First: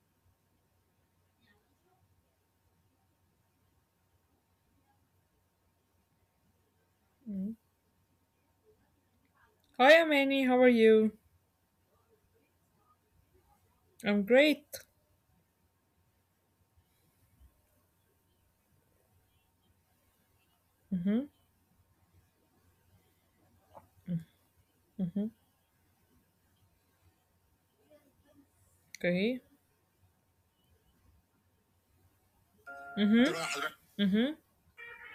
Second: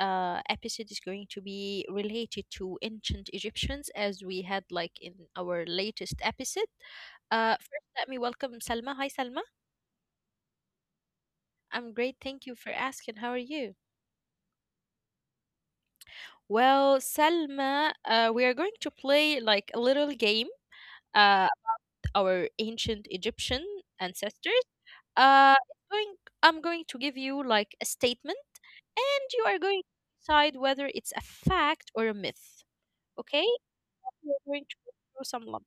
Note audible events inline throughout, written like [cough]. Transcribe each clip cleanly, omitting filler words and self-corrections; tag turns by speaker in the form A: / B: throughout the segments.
A: uh, episode is going to be related to ancient Egyptians, as we had like in our latest episode.
B: Mhm.
A: First, let me welcome Salma. Hi, Salma.
B: Hi, Amani. How are you?
A: I'm great. Thank you for asking. How are you?
B: I'm great.
A: Well, Salma, we are going to play like a little game. Uh,
B: Mhm.
A: our ancient Egyptian ancestors. Uh,
B: Mhm.
A: it's going, I'm going to give you like a statement, and you are
B: Okay.
A: going to decide whether it's a fact or a myth. Okay?
B: Mhm.
A: We're going to
B: Mhm.
A: go through some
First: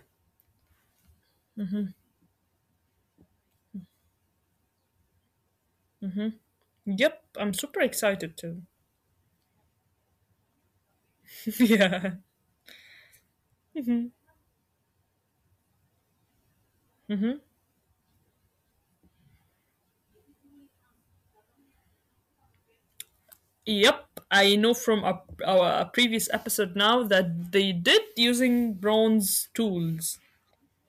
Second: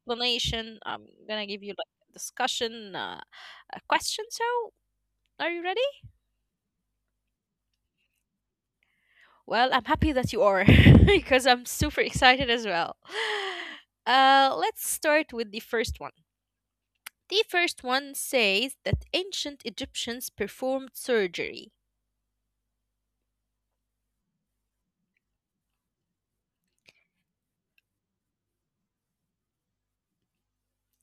A: explanation. I'm gonna give you like
B: Mhm.
A: a discussion, a question. So, are you ready?
B: Mhm. Yep. I'm super excited too.
A: Well, I'm happy that you are [laughs] because I'm
B: [laughs]
A: super
B: Yeah.
A: excited as well. Let's start with the first one. The first one says that ancient Egyptians performed surgery.
B: Yep. I know from our previous episode now that they did using bronze tools.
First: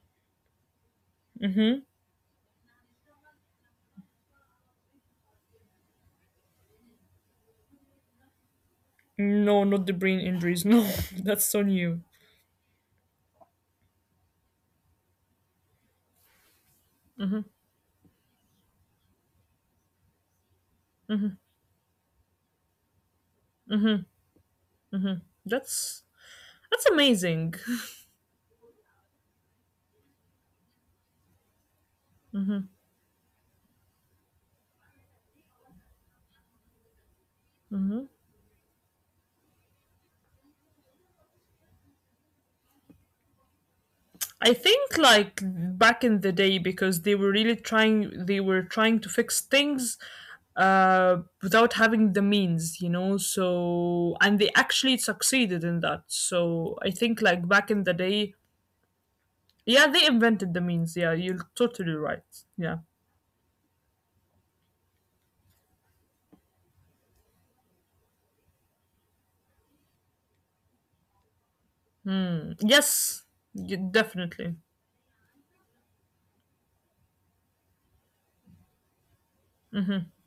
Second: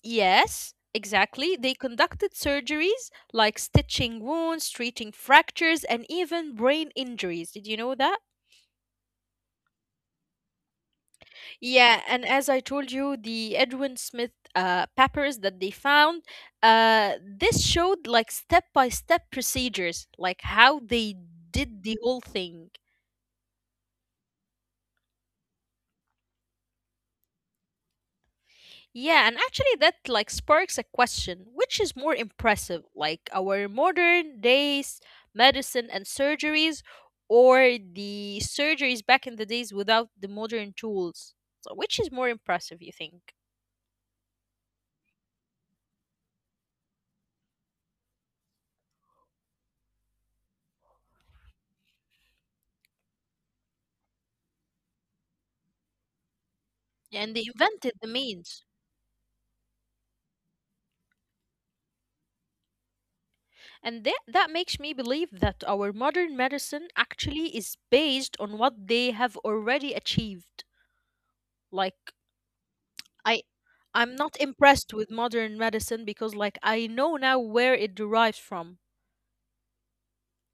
A: Yes, exactly. They
B: Mhm.
A: conducted surgeries like stitching wounds, treating fractures, and even brain injuries. Did you know that?
B: No, not the brain injuries. No, [laughs] that's so
A: Yeah,
B: new.
A: and as I told you, the Edwin Smith papers that they found, this showed like step by step procedures, like how they did the whole thing.
B: Mhm. That's that's amazing.
A: Yeah, and actually that like sparks a question, which is more
B: Mm-hmm.
A: impressive, like our modern days medicine and surgeries or the surgeries back in the days without the modern tools? So which is more impressive, you think?
B: I think like back in the day because they were trying to fix things, without having the means, you know. So and they actually succeeded in that. So I
A: And
B: think
A: they
B: like back
A: invented
B: in
A: the
B: the day,
A: means.
B: yeah, they invented the means. Yeah, you're totally right. Yeah.
A: And that makes me believe that our modern medicine actually is based on what they have already achieved. Like I
B: Yes,
A: I'm not
B: definitely.
A: impressed with modern medicine because like I know now where it derives from.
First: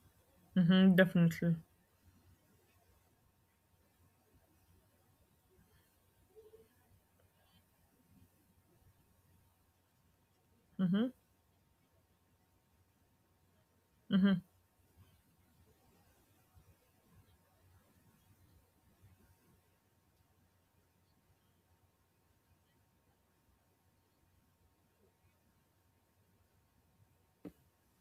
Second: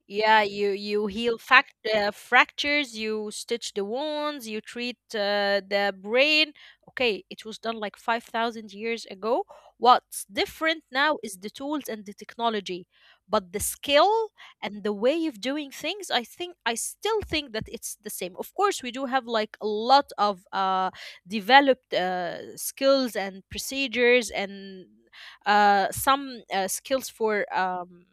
A: Yeah, you
B: Hmm,
A: you heal
B: definitely.
A: fact fractures, you stitch the wounds, you treat the brain. Okay, it was done like 5,000 years ago. What's different now is the tools and the technology, but the skill and the way of doing things, I still think that it's the same. Of course, we do have like a lot of developed skills and procedures and some skills for um,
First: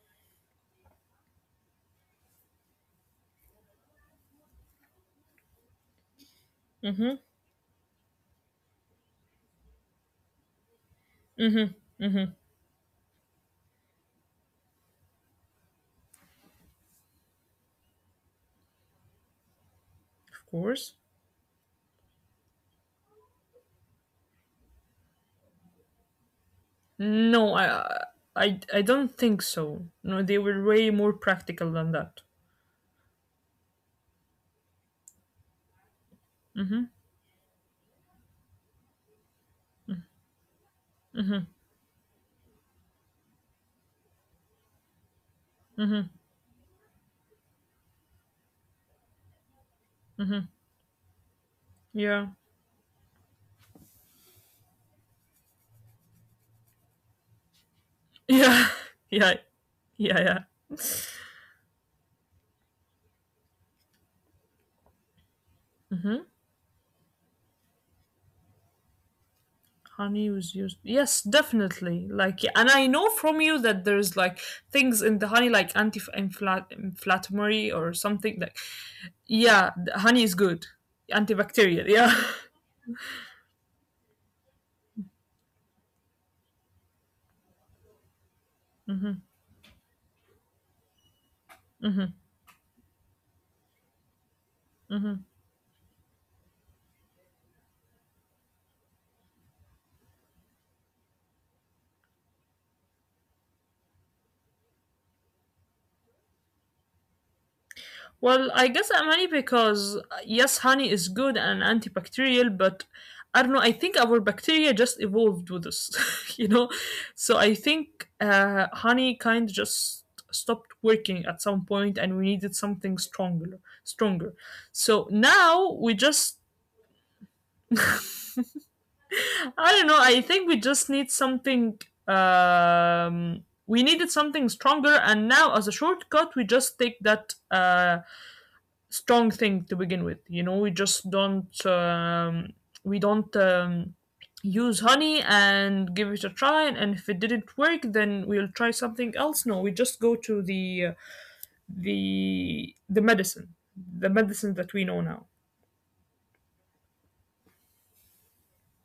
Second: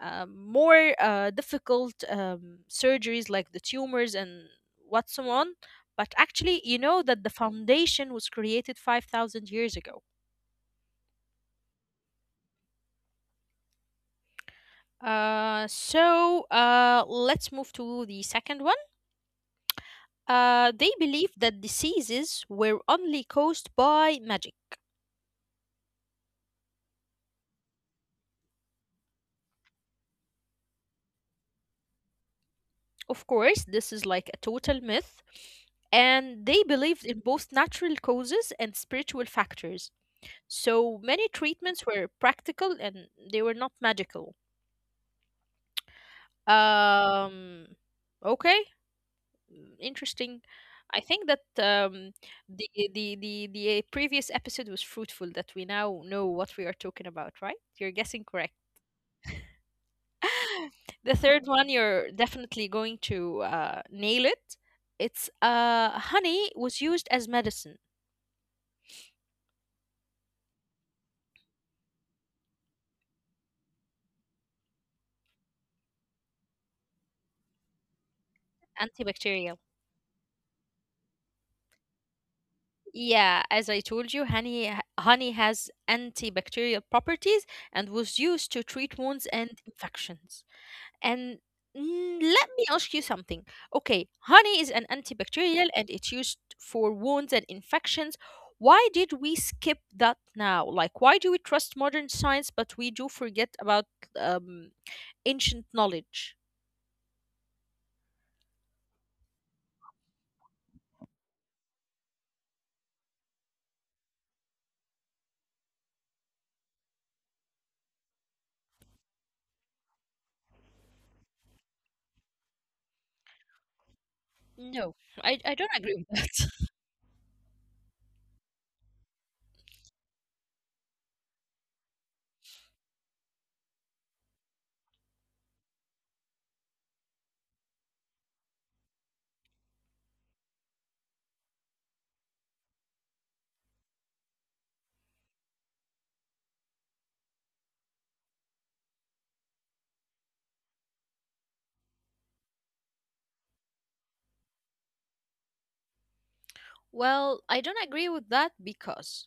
A: um, more uh, difficult um, surgeries like the tumors and what's so on. But actually, you know that the foundation was created 5,000 years ago. So let's move to the second one.
B: Of
A: They
B: course.
A: believe that diseases were only caused by magic.
B: No, I don't think so. No, they were way more practical than that.
A: Of course, this is like a total myth, and they believed in both natural causes and spiritual factors. So many treatments were practical and they were not magical. Um, okay. Mm, interesting. I think that
B: Yeah.
A: the previous episode was fruitful. That we now know what we are talking about, right? You're guessing correct.
B: Yeah, [laughs] yeah, yeah,
A: [laughs]
B: yeah.
A: The third one, you're definitely going to nail it. It's honey was used as medicine,
B: Honey was used. Yes, definitely. Like, yeah, and I know from you that there's like things in the honey, like anti-inflammatory or something. Like,
A: antibacterial.
B: yeah, the honey is good, antibacterial. Yeah. [laughs]
A: Yeah, as I told you, honey has antibacterial properties and was used to treat wounds and infections. And mm, let me ask you something. Okay, honey is an antibacterial and it's used for wounds and infections. Why did we skip that now? Like, why do we trust modern science, but we do forget about um, ancient knowledge?
B: Well, I guess I'm honey because, yes, honey is good and antibacterial, but I don't know. I think our bacteria just evolved with us, [laughs] you know. So I think honey kind of just stopped working at some point, and we needed something stronger.
A: No,
B: So
A: I don't agree with
B: now we
A: that.
B: just, [laughs] I don't know. I think we just need something. We needed something stronger, and now as a shortcut, we just take that. Strong thing to begin with, you know, we just don't, we don't, use honey and give it a try, and if it didn't work then we'll try something else. No, we just go to the medicine, the medicine that we know now.
A: Well, I don't agree with that because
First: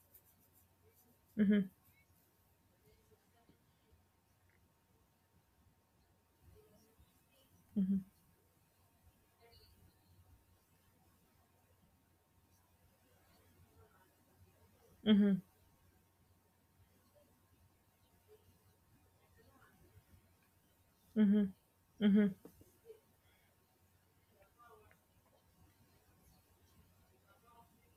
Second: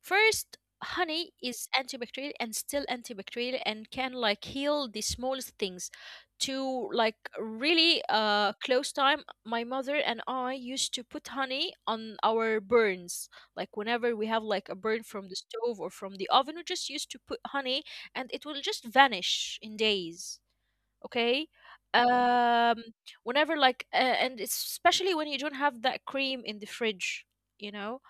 A: first, honey is antibacterial and still antibacterial and can like heal the smallest things. To like really close time, my mother and I used to put honey on our burns. Like whenever we have like a burn from the
B: Hmm.
A: stove or from the oven, we just used to put honey and it will just vanish in days. Okay.
B: Hmm. Hmm.
A: um Whenever like and especially when you don't have that cream in the fridge, you know.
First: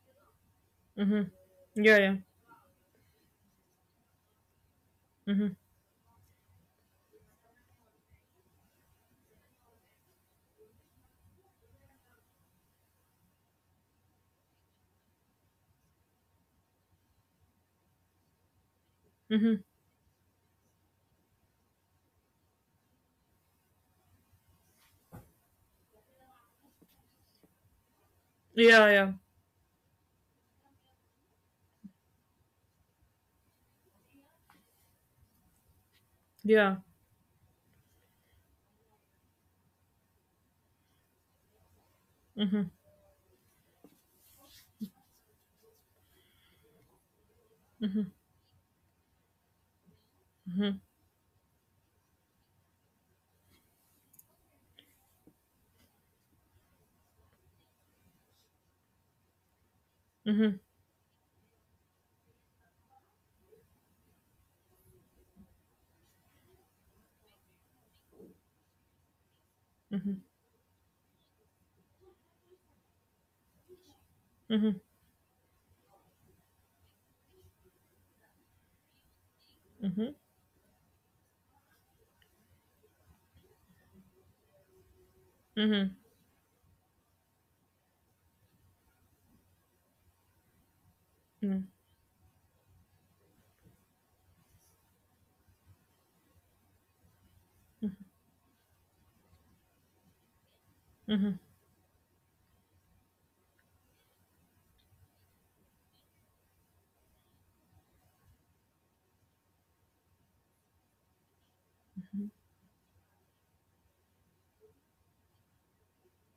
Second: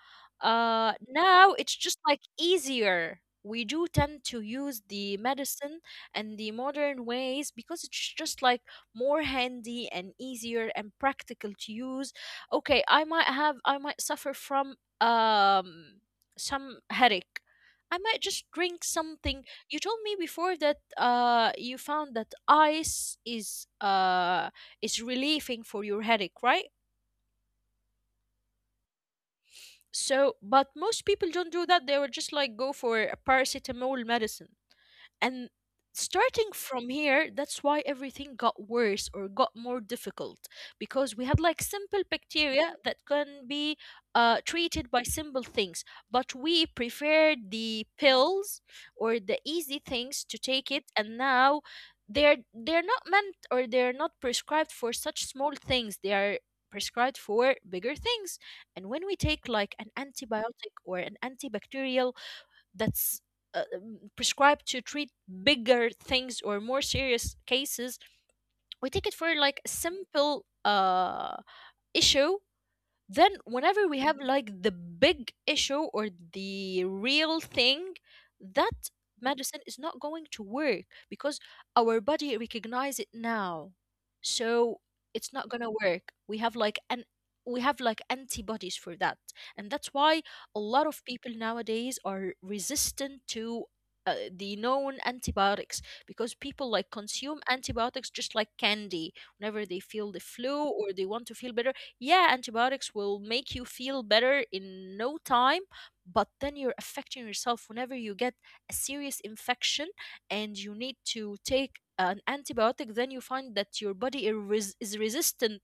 B: Hmm.
A: Now it's
B: Yeah,
A: just
B: yeah.
A: like easier, we do tend to use the
B: Hmm.
A: medicine and the modern ways because it's just like more handy and easier and practical to use. Okay, I might suffer from um some headache, I might just drink something.
B: Hmm.
A: You told me before that you found that ice is relieving for your headache, right?
B: Yeah, yeah,
A: So, but most people don't do that. They will just like go for a paracetamol medicine. And starting
B: yeah.
A: from here, that's why everything got worse or got more difficult because we had like simple bacteria that can be treated by simple things, but we preferred the pills or the easy things to take it, and now they're not meant or they're not prescribed for such small things. They are prescribed for bigger things, and when we take like an
B: Hmm.
A: antibiotic or an antibacterial that's prescribed to treat bigger things or more serious cases, we take it for like a
B: Hmm.
A: simple issue, then, whenever we have
B: Hmm.
A: like the big issue or the real thing, that medicine
B: Hmm.
A: is not going to work because our body recognize it now. So it's
B: Hmm.
A: not gonna work. We have like antibodies for that, and that's why a lot of people nowadays are resistant to the known antibiotics because people like consume antibiotics just like candy whenever they feel the flu or they want to feel better. Yeah, antibiotics will make you feel better in no time, but then you're affecting yourself whenever you get a serious infection and you need to take an antibiotic, then you find that your body is resistant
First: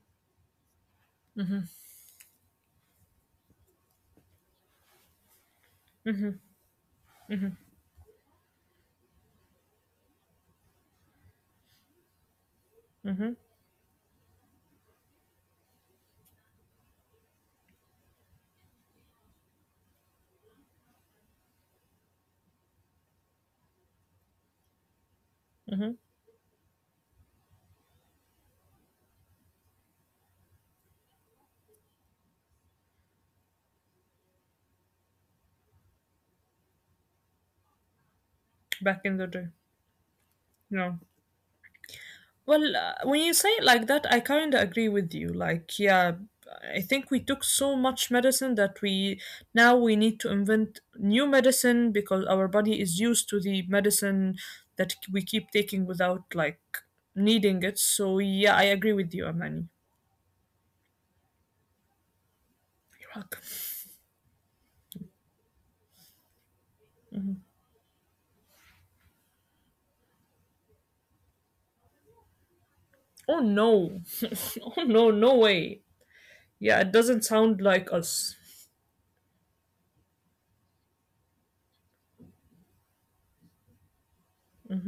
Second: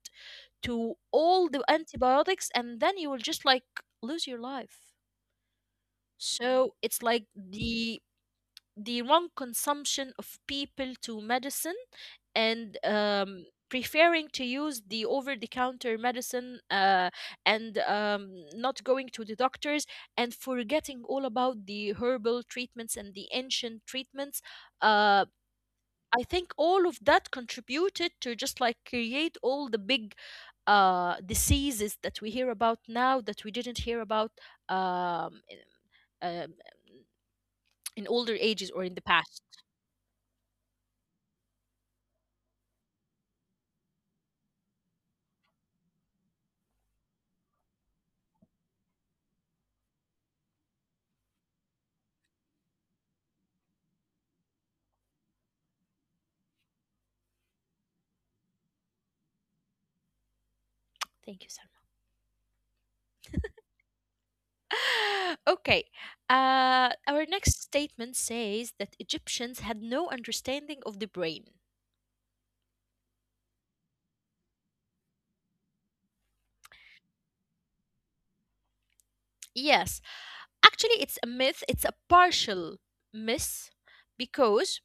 A: to all the antibiotics, and then you will just like lose your life. So it's like the wrong consumption of people to medicine and
B: Hmm.
A: preferring to use the over the counter medicine and not going to the doctors and forgetting all about the herbal treatments and the ancient treatments. Uh,
B: Hmm.
A: I think all of that contributed to just like create all the big diseases that we hear about now that we didn't hear about um, in, um, in older ages or in
B: Back
A: the
B: in the
A: past.
B: day. No. Well, when you say it like that, I kind of agree with you. Like, yeah, I think we took so much medicine that we now we need to invent new medicine because our body is used to the medicine that we keep taking without like needing it. So yeah, I agree with you, Amani.
A: Thank you so
B: You're welcome.
A: [laughs] okay. Our next statement says that Egyptians had no understanding of the brain.
B: Oh no, [laughs] oh no, no way. Yeah, it doesn't sound like us.
A: Yes, actually, it's a myth, it's a partial myth because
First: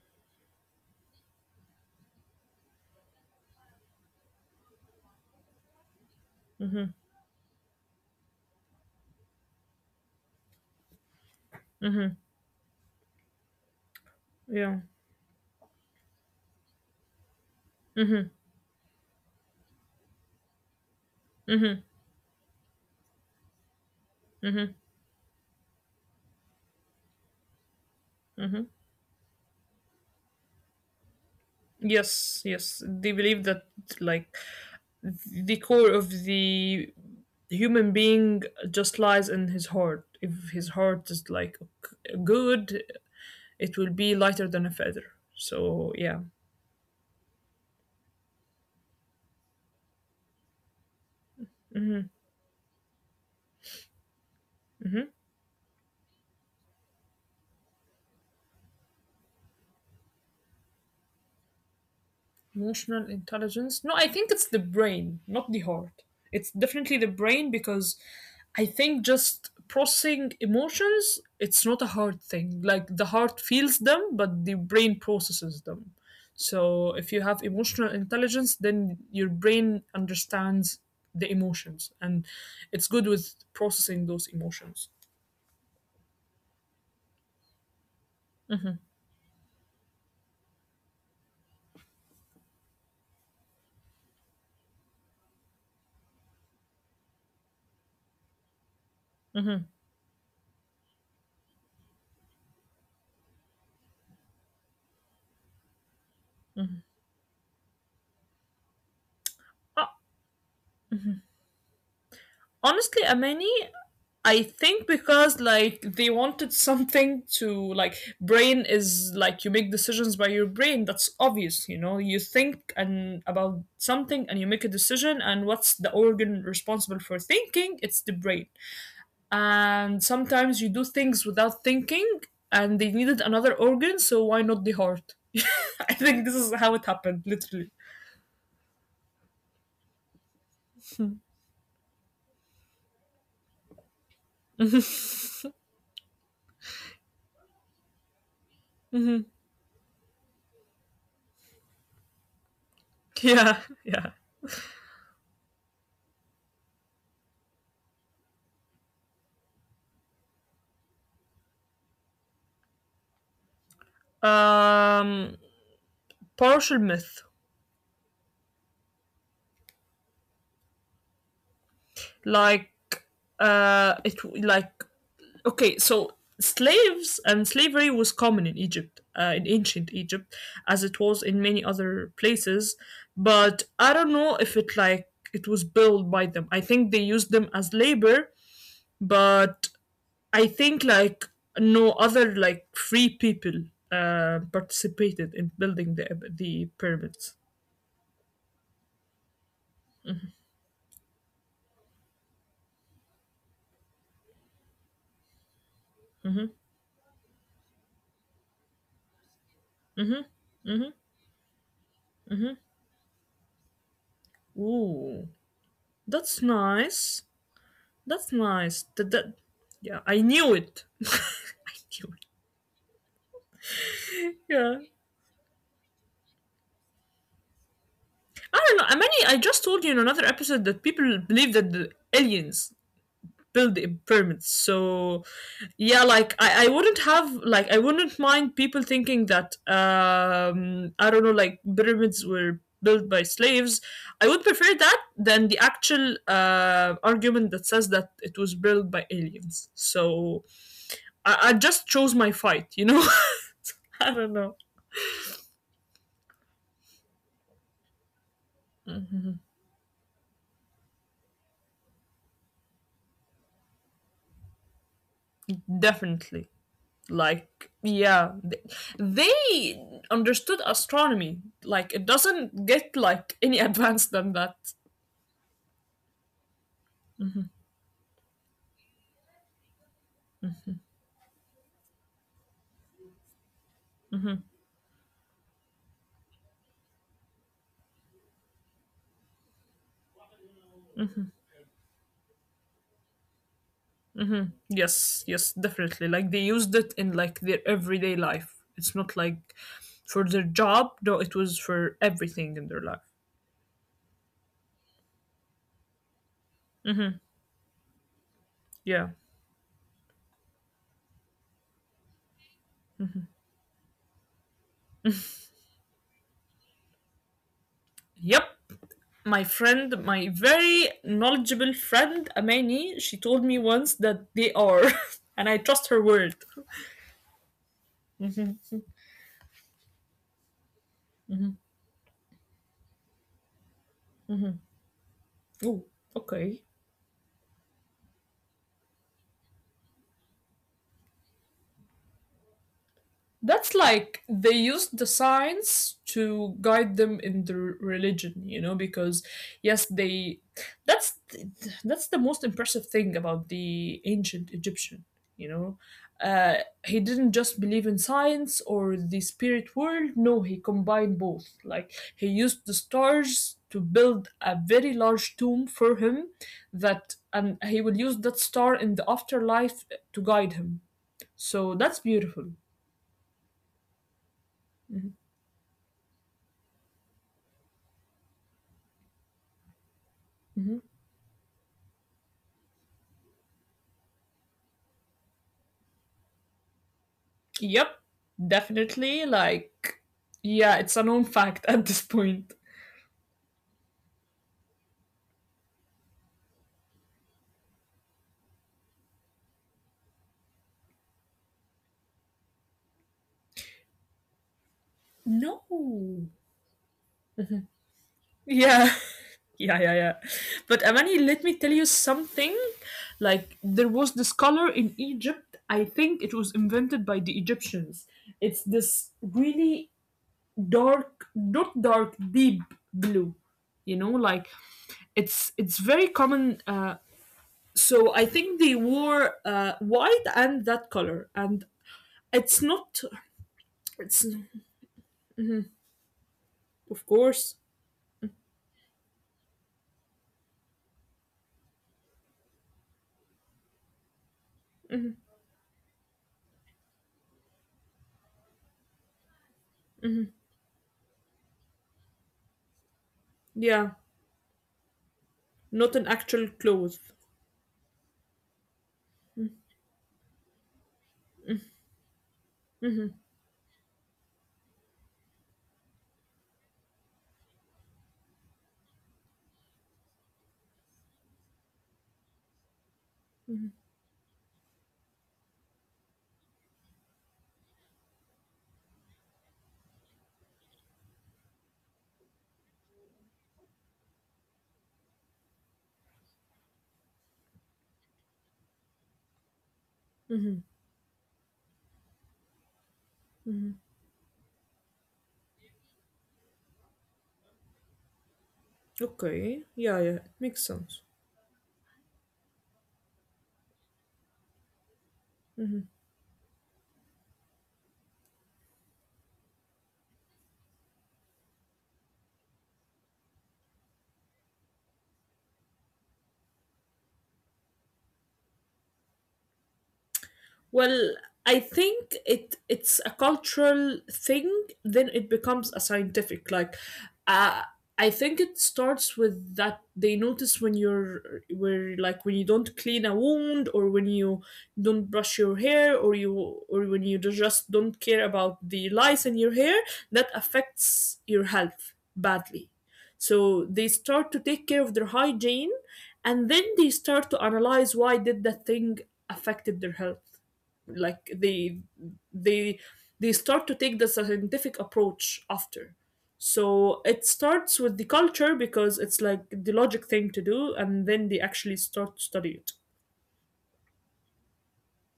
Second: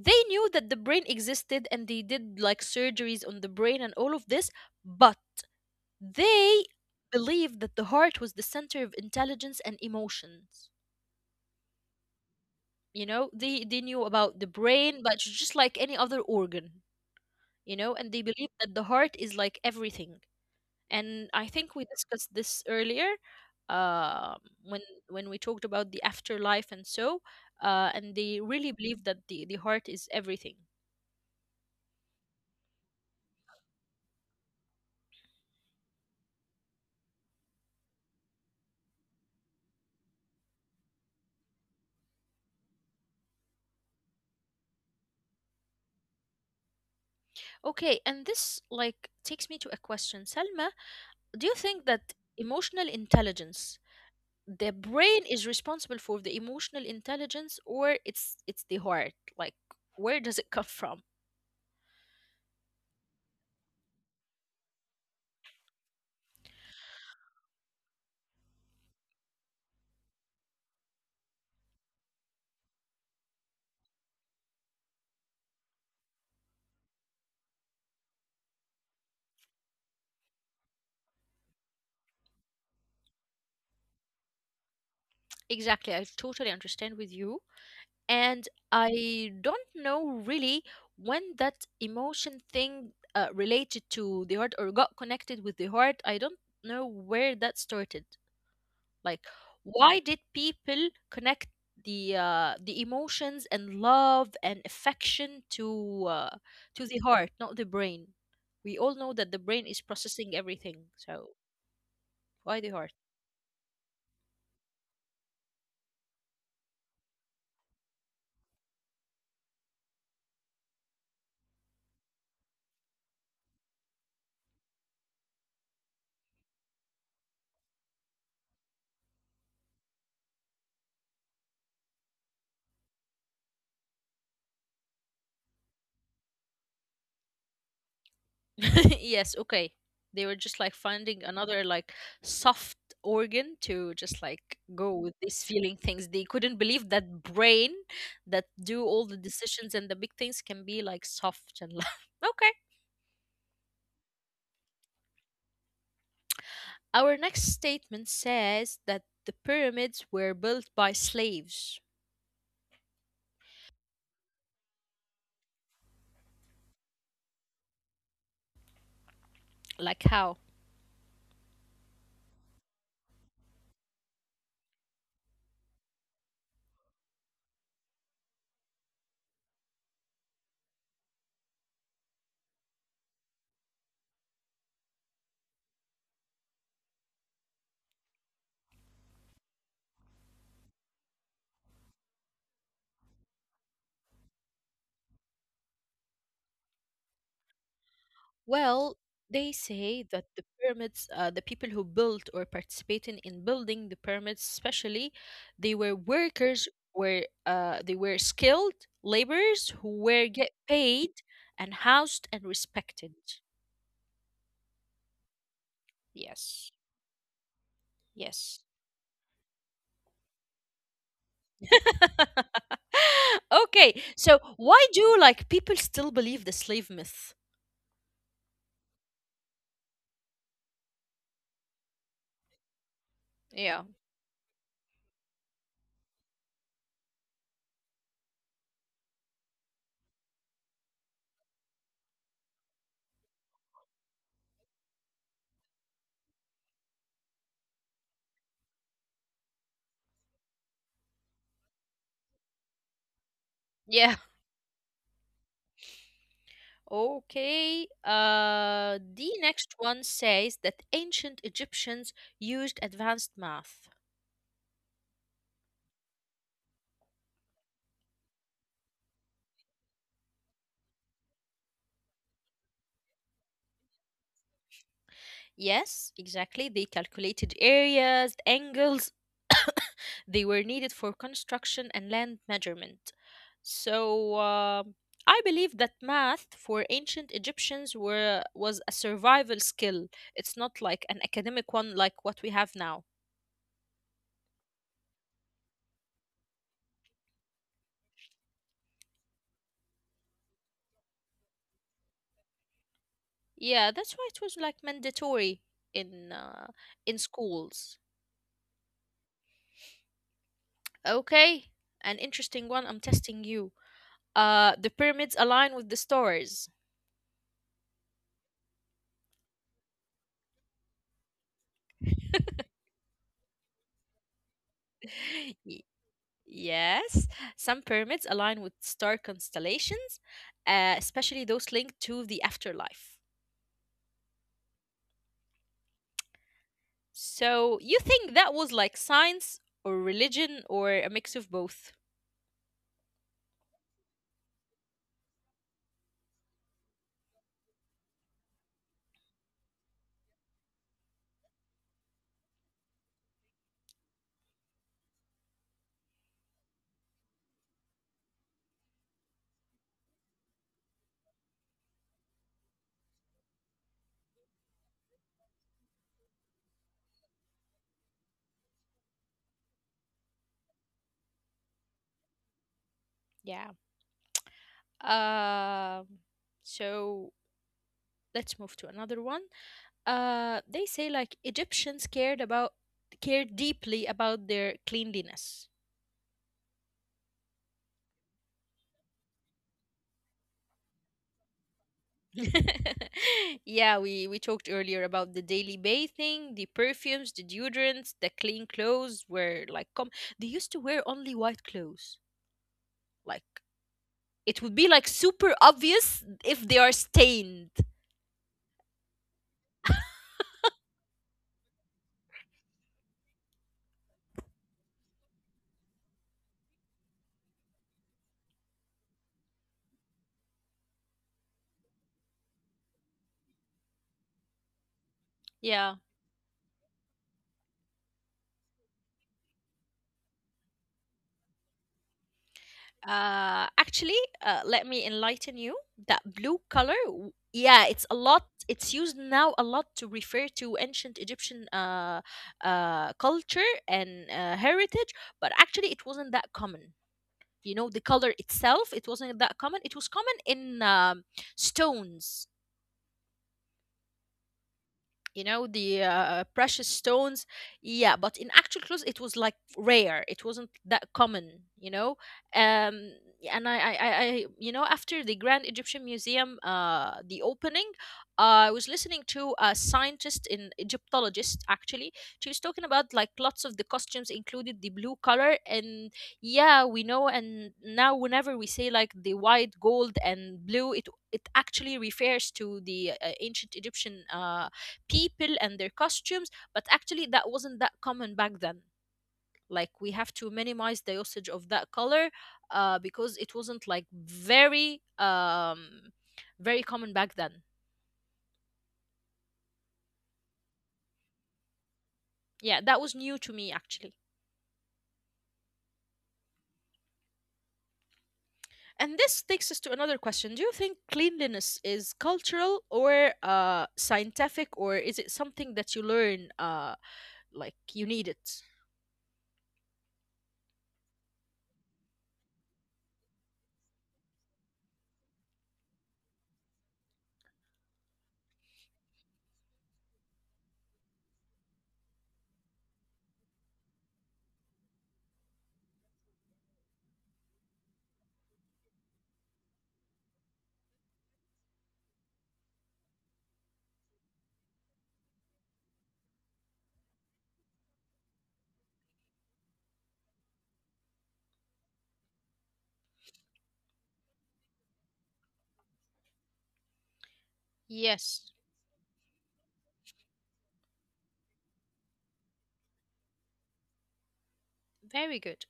A: they knew that the brain existed and they did like surgeries on the brain and all of this, but they
B: Mm-hmm.
A: believed that the heart was the center of intelligence and emotions.
B: Mm-hmm.
A: You know, they knew about the
B: Yeah.
A: brain, but it's just like any other organ, you know, and they
B: Mm-hmm.
A: believe that the heart is like everything, and I think
B: Mm-hmm.
A: we discussed this earlier, um,
B: Mm-hmm.
A: when we talked about the afterlife and so and they
B: Mm-hmm.
A: really believe that the heart is everything.
B: Yes, yes. They believe that like the core of the human being just lies in his heart. If his heart is like good, it will be lighter than a feather. So yeah.
A: Okay, and this like takes me to a question, Selma. Do you think that the brain is responsible for the emotional intelligence, or it's the heart? Like, where does it come from?
B: Emotional intelligence? No, I think it's the brain, not the heart. It's definitely the brain because I think just processing emotions, it's not a hard thing. Like the heart feels them, but the brain processes them. So if you have emotional intelligence, then your brain understands the emotions and it's good with processing those emotions.
A: Exactly, I totally understand with you, and I don't know really when that emotion thing related to the heart or got connected with the heart. I don't know where that started. Like, why did people connect the emotions and love and affection to the heart, not the brain? We all know that the brain is
B: Uh,
A: processing everything, so why the heart?
B: Honestly, Amani, I think because like they wanted something to like brain is like you make decisions by your brain. That's obvious, you know. You think and about something and you make a decision, and what's the organ responsible for thinking? It's the brain. And sometimes you do things without thinking and they needed another organ, so why not the heart? [laughs] I think this is how it happened, literally.
A: [laughs] Yes, okay. They were just like finding another like soft organ to just like go with
B: [laughs]
A: these feeling things. They couldn't believe that brain that do all the
B: Mhm.
A: decisions and the big things can be like soft and [laughs] love. Okay.
B: Yeah, yeah.
A: Our next statement says that the pyramids were built by slaves.
B: Um Partial myth.
A: Like how?
B: Like it like Okay, so slaves and slavery was common in Egypt, in ancient Egypt as it was in many other places, but I don't know if it was built by them. I think they used them as labor, but I think like no other like free people, participated in building the pyramids.
A: Well, they say that the pyramids, the people who built or participated in building the pyramids, especially, they were
B: Hmm.
A: workers were they were skilled laborers who were get paid and housed and respected.
B: Ooh, that's
A: Yes,
B: nice. That's
A: yes.
B: nice. That, yeah, I knew it. [laughs] I knew it.
A: [laughs] Okay, so
B: Yeah.
A: why do like people still believe the slave myth?
B: I don't know. I mean, I just told you in another episode that people believe that the aliens build
A: Yeah,
B: the pyramids. So yeah, like I wouldn't have like I wouldn't mind people thinking that, I don't know, like pyramids were built by slaves. I would prefer that than the actual, argument that says that it was built by aliens. So I just chose my fight, you know? [laughs]
A: yeah.
B: I don't know.
A: Okay, the next one says that ancient Egyptians used advanced math.
B: Definitely. Like, yeah, they understood astronomy. Like, it doesn't get like any [laughs] advanced than that.
A: Yes, exactly. They calculated areas, angles. They were needed for construction and land measurement. So I believe that math for ancient Egyptians were was a survival skill. It's not like an academic one like what we have now.
B: Yes, yes, definitely. Like, they used it in like their everyday life. It's not like for their job. No, it was for everything in their life.
A: Yeah, that's why it was like mandatory in uh, in schools.
B: Yeah.
A: Okay, an interesting one. I'm testing you. The pyramids align with the stars.
B: Yep. My friend, my very knowledgeable friend
A: [laughs]
B: Amani, she told me once that they are, [laughs] and I trust her
A: Y-
B: word.
A: yes, some pyramids align with star constellations, especially those linked to the afterlife.
B: Oh, okay.
A: So you think that was like science or religion or a mix of both?
B: That's like they used the science to guide them in the religion, you know, because yes, they that's that's the most impressive thing about the ancient Egyptian, you know. Uh, he didn't just believe in science or the spirit world, no, he combined both. Like he used the stars to build a very large tomb for him that, and he will use that star in the afterlife to guide him. So that's beautiful.
A: Yeah. Um, so let's move to another one. They say like Egyptians cared about cared deeply about their cleanliness.
B: Yep, definitely. Like, yeah, it's a known fact at this point.
A: [laughs] Yeah, we talked earlier about the daily bathing, the perfumes, the deodorants, they used to wear only white clothes. Like it would be like super obvious
B: No.
A: if they are stained.
B: Yeah, [laughs] yeah, yeah, yeah. But Amani, let me tell you something. Like, there was this color in Egypt. I think it was invented by the Egyptians. It's this really dark, not dark, deep blue. You know, like
A: Yeah.
B: it's very common. So I think they wore, white and that color, and it's not.
A: Actually, let
B: It's
A: me enlighten you. That blue color,
B: of
A: yeah, it's a
B: course,
A: lot it's used now a lot to refer to ancient Egyptian culture and heritage, but actually it wasn't that common. You know, the color itself, it wasn't that common. It was common in stones,
B: yeah,
A: you know, the
B: not an
A: precious
B: actual
A: stones.
B: clothes.
A: Yeah, but in actual clothes it was like rare, it wasn't that common, you know. um and
B: Hmm.
A: after the Grand Egyptian Museum the opening, I was listening to a scientist in egyptologist actually. She was talking about like lots of the costumes included the blue color. And yeah, we know, and now whenever we say like the white gold and blue, it actually refers to the ancient Egyptian people and their costumes, but actually that wasn't that common back then. Like we have to minimize the usage of that color because it wasn't like very very common back then.
B: Okay, yeah, yeah, it makes sense.
A: Yeah, that was new to me actually. And this takes us to another question. Do you think cleanliness is cultural or scientific, or is it something that you learn, like you need it?
B: Well, I think it's a cultural thing. Then it becomes a scientific. Like, uh, I think it starts with that they notice when you're where like when you don't clean a wound, or when you don't brush your hair, or you or when you just don't care about the lice in your hair, that affects your health badly. So they start to take care of their hygiene, and then they start to analyze why did that thing affected their health, like they they start to take the scientific approach after. So it starts with
A: Yes,
B: the culture because it's like the logic thing to do, and then they actually start to study it.
A: very good.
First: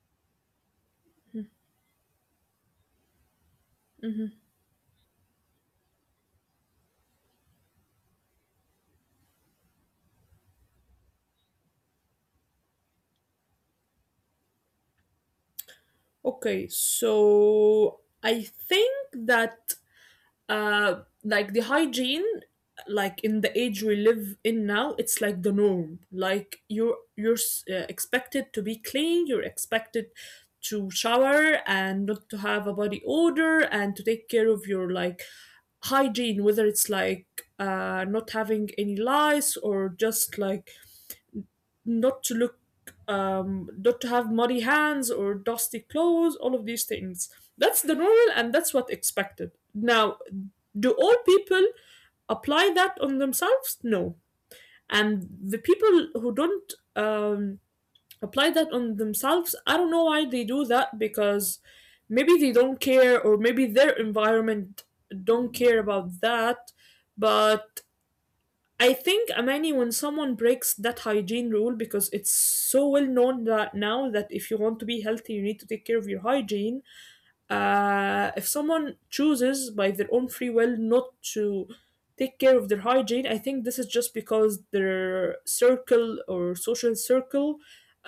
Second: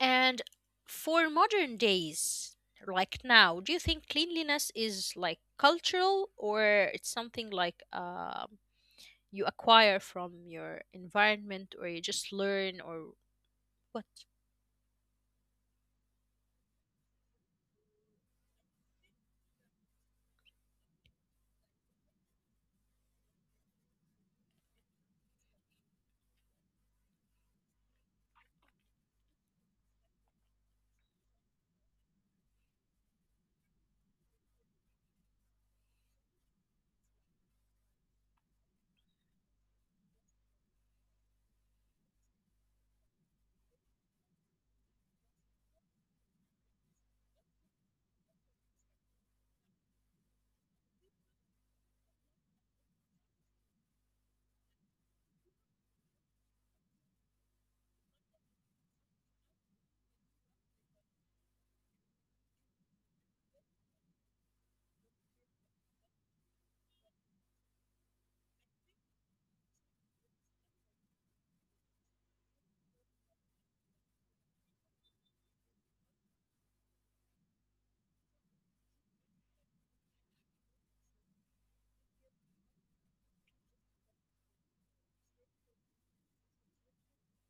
A: And for modern days, like now, do you think cleanliness is like cultural or it's something like you acquire from your environment or you just learn, or what?
B: Okay, so I think that, uh like the hygiene, like in the age we live in now, it's like the norm. Like you're expected to be clean, you're expected to shower and not to have a body odor and to take care of your like hygiene, whether it's like, not having any lice, or just like not to look, not to have muddy hands or dusty clothes, all of these things. That's the normal and that's what expected now. Do all people apply that on themselves? No. And the people who don't, apply that on themselves, I don't know why they do that, because maybe they don't care, or maybe their environment don't care about that. But I think, Amani, when someone breaks that hygiene rule, because it's so well known that now that if you want to be healthy, you need to take care of your hygiene, if someone chooses by their own free will not to take care of their hygiene, I think this is just because their circle or social circle,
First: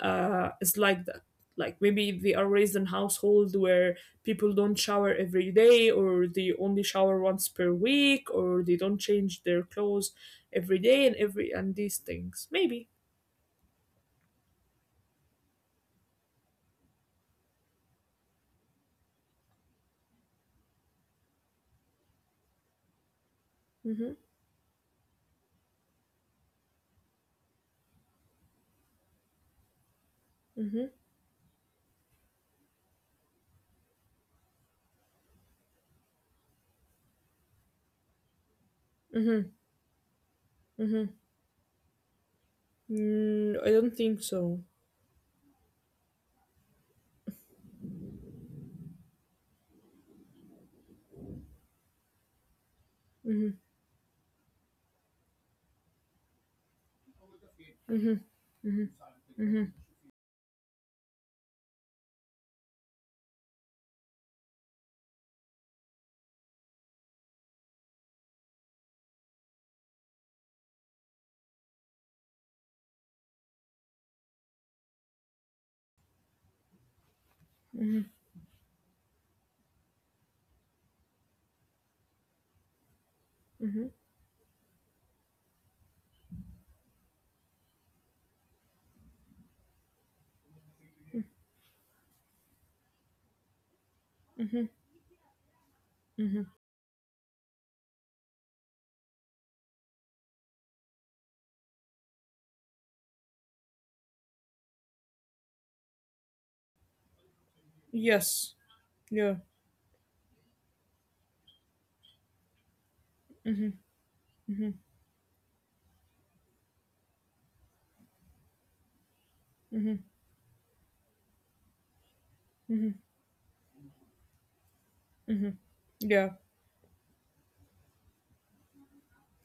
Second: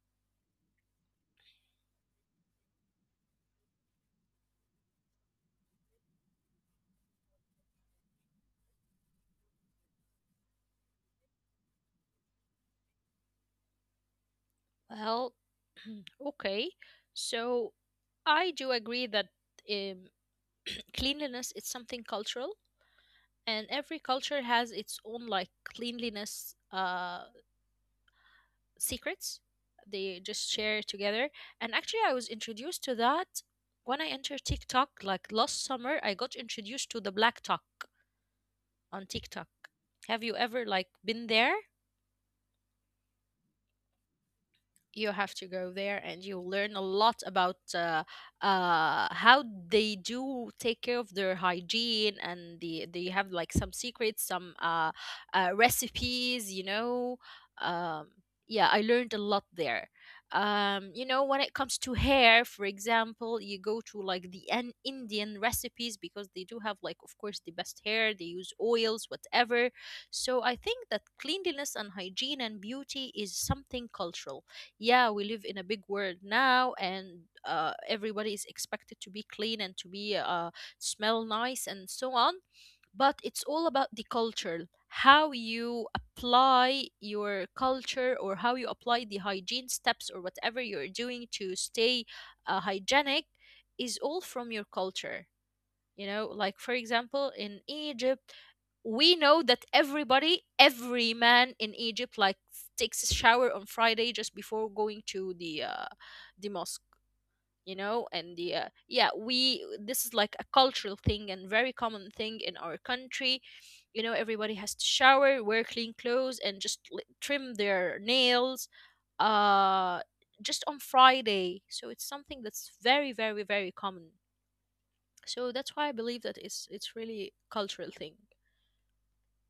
B: is like that. Like maybe they are raised in a household where people don't shower every day, or they only shower once per week, or they don't change their clothes every day, and every and these things. Maybe.
A: Well, [clears throat] okay. So I do agree that um, [clears throat] cleanliness is something cultural, and every
B: Mm-hmm,
A: culture has its own like cleanliness secrets they just share
B: mm-hmm,
A: together. And actually, I was introduced to that when I entered TikTok. Like last summer, I got introduced to the Black Talk on TikTok.
B: mm-hmm,
A: Have you ever like
B: mm-hmm.
A: been there?
B: Mm, I don't think so.
A: You have to go there and you'll learn a lot about how they do take care of their hygiene and they have like some secrets, some recipes, um,
B: Mm-hmm,
A: yeah, I
B: mm-hmm,
A: learned a lot
B: mm-hmm.
A: there. You know, when it comes to hair, for example, you go to like the Indian recipes because they do have like of course the best hair, they use oils whatever. So I think that cleanliness and hygiene and beauty is something cultural. Yeah, we live in a big world now, and
B: Mm-hmm.
A: everybody is expected to be clean and to be smell nice and so on. But it's all about
B: Hmm.
A: the culture, how you apply your culture or how you apply the hygiene steps or whatever you're doing to stay hygienic, is all from your culture. You know,
B: Hmm.
A: like for example in Egypt, we know that everybody, every man in Egypt, like takes a shower on Friday just before going to the mosque. You know, and the
B: Yes.
A: yeah,
B: Yeah.
A: we this is like a cultural thing and very common thing in our country. You know, everybody has to shower, wear clean clothes, and just trim their nails. Uh, just on Friday. So it's something that's very, very, very common. So that's why I believe
B: Yeah.
A: that it's really cultural thing.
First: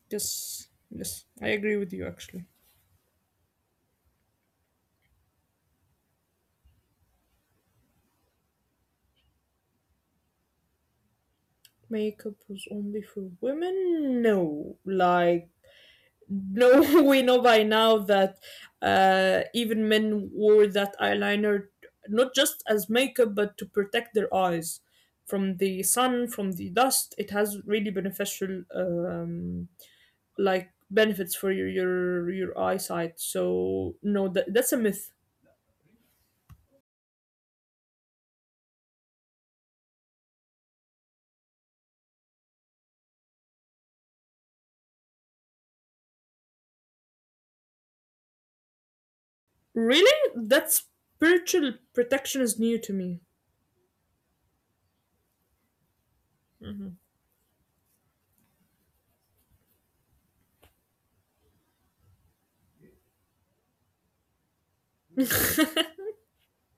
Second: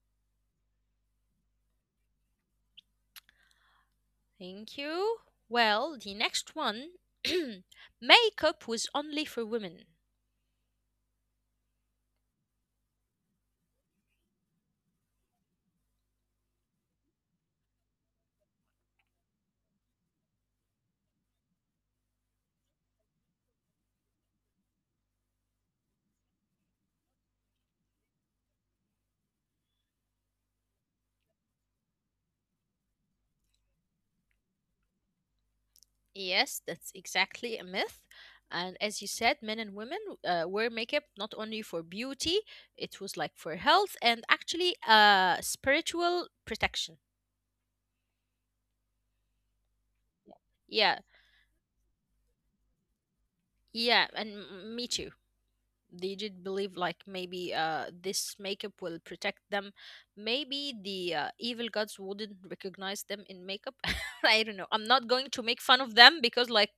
B: Yes. Yes. I agree with you actually.
A: Thank you. Well, the next one, [clears throat] makeup was only for women.
B: Makeup was only for women? No. Like no, [laughs] we know by now that, even men wore that eyeliner, not just as makeup but to protect their eyes from the sun, from the dust. It has really beneficial, like benefits for your eyesight. So no, that's a myth.
A: Yes, that's exactly a myth. And as you said, men and women wear makeup not only for beauty, it was like for health and actually spiritual protection.
B: Really? That
A: Yeah,
B: spiritual protection is new to me.
A: yeah, and me too. They did believe like maybe this makeup will protect them, maybe the evil gods wouldn't recognize them in makeup. [laughs] I don't know, I'm not going to make fun of
B: Mm-hmm.
A: them because like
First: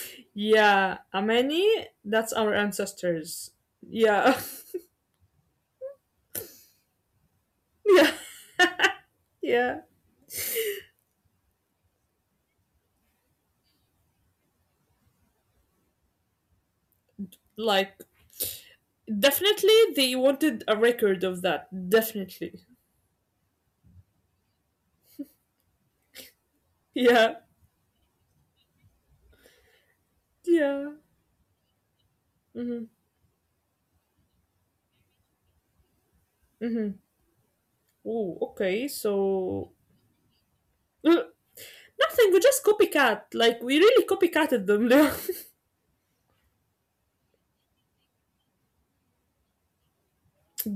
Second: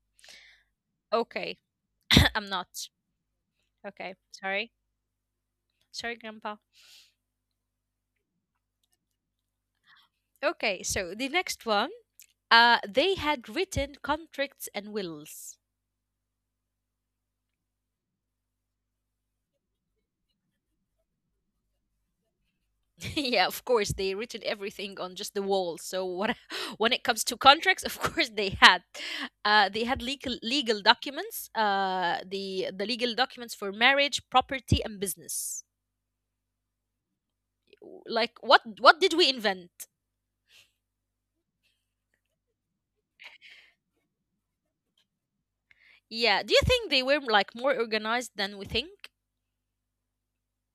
B: [laughs] Yeah,
A: okay.
B: Amani,
A: [clears throat]
B: that's
A: [coughs] I'm
B: our
A: not
B: ancestors.
A: okay,
B: Yeah.
A: sorry. Sorry, grandpa.
B: [laughs] yeah. Yeah.
A: Okay, so the next one, they had written contracts and wills.
B: Like, definitely they wanted a record of that. Definitely.
A: [laughs] Yeah, of course, they written everything on just the wall. So what, [laughs] when it comes
B: Yeah.
A: to contracts, of course, they had legal
B: Yeah.
A: documents, the
B: Mm-hmm.
A: legal documents for marriage, property, and business.
B: Mm-hmm. Oh,
A: Like what
B: okay,
A: what did we
B: so.
A: invent?
B: Uh, Nothing, we just copycat. Like we really copycatted them. [laughs]
A: Yeah, do you think they were like more organized than we think?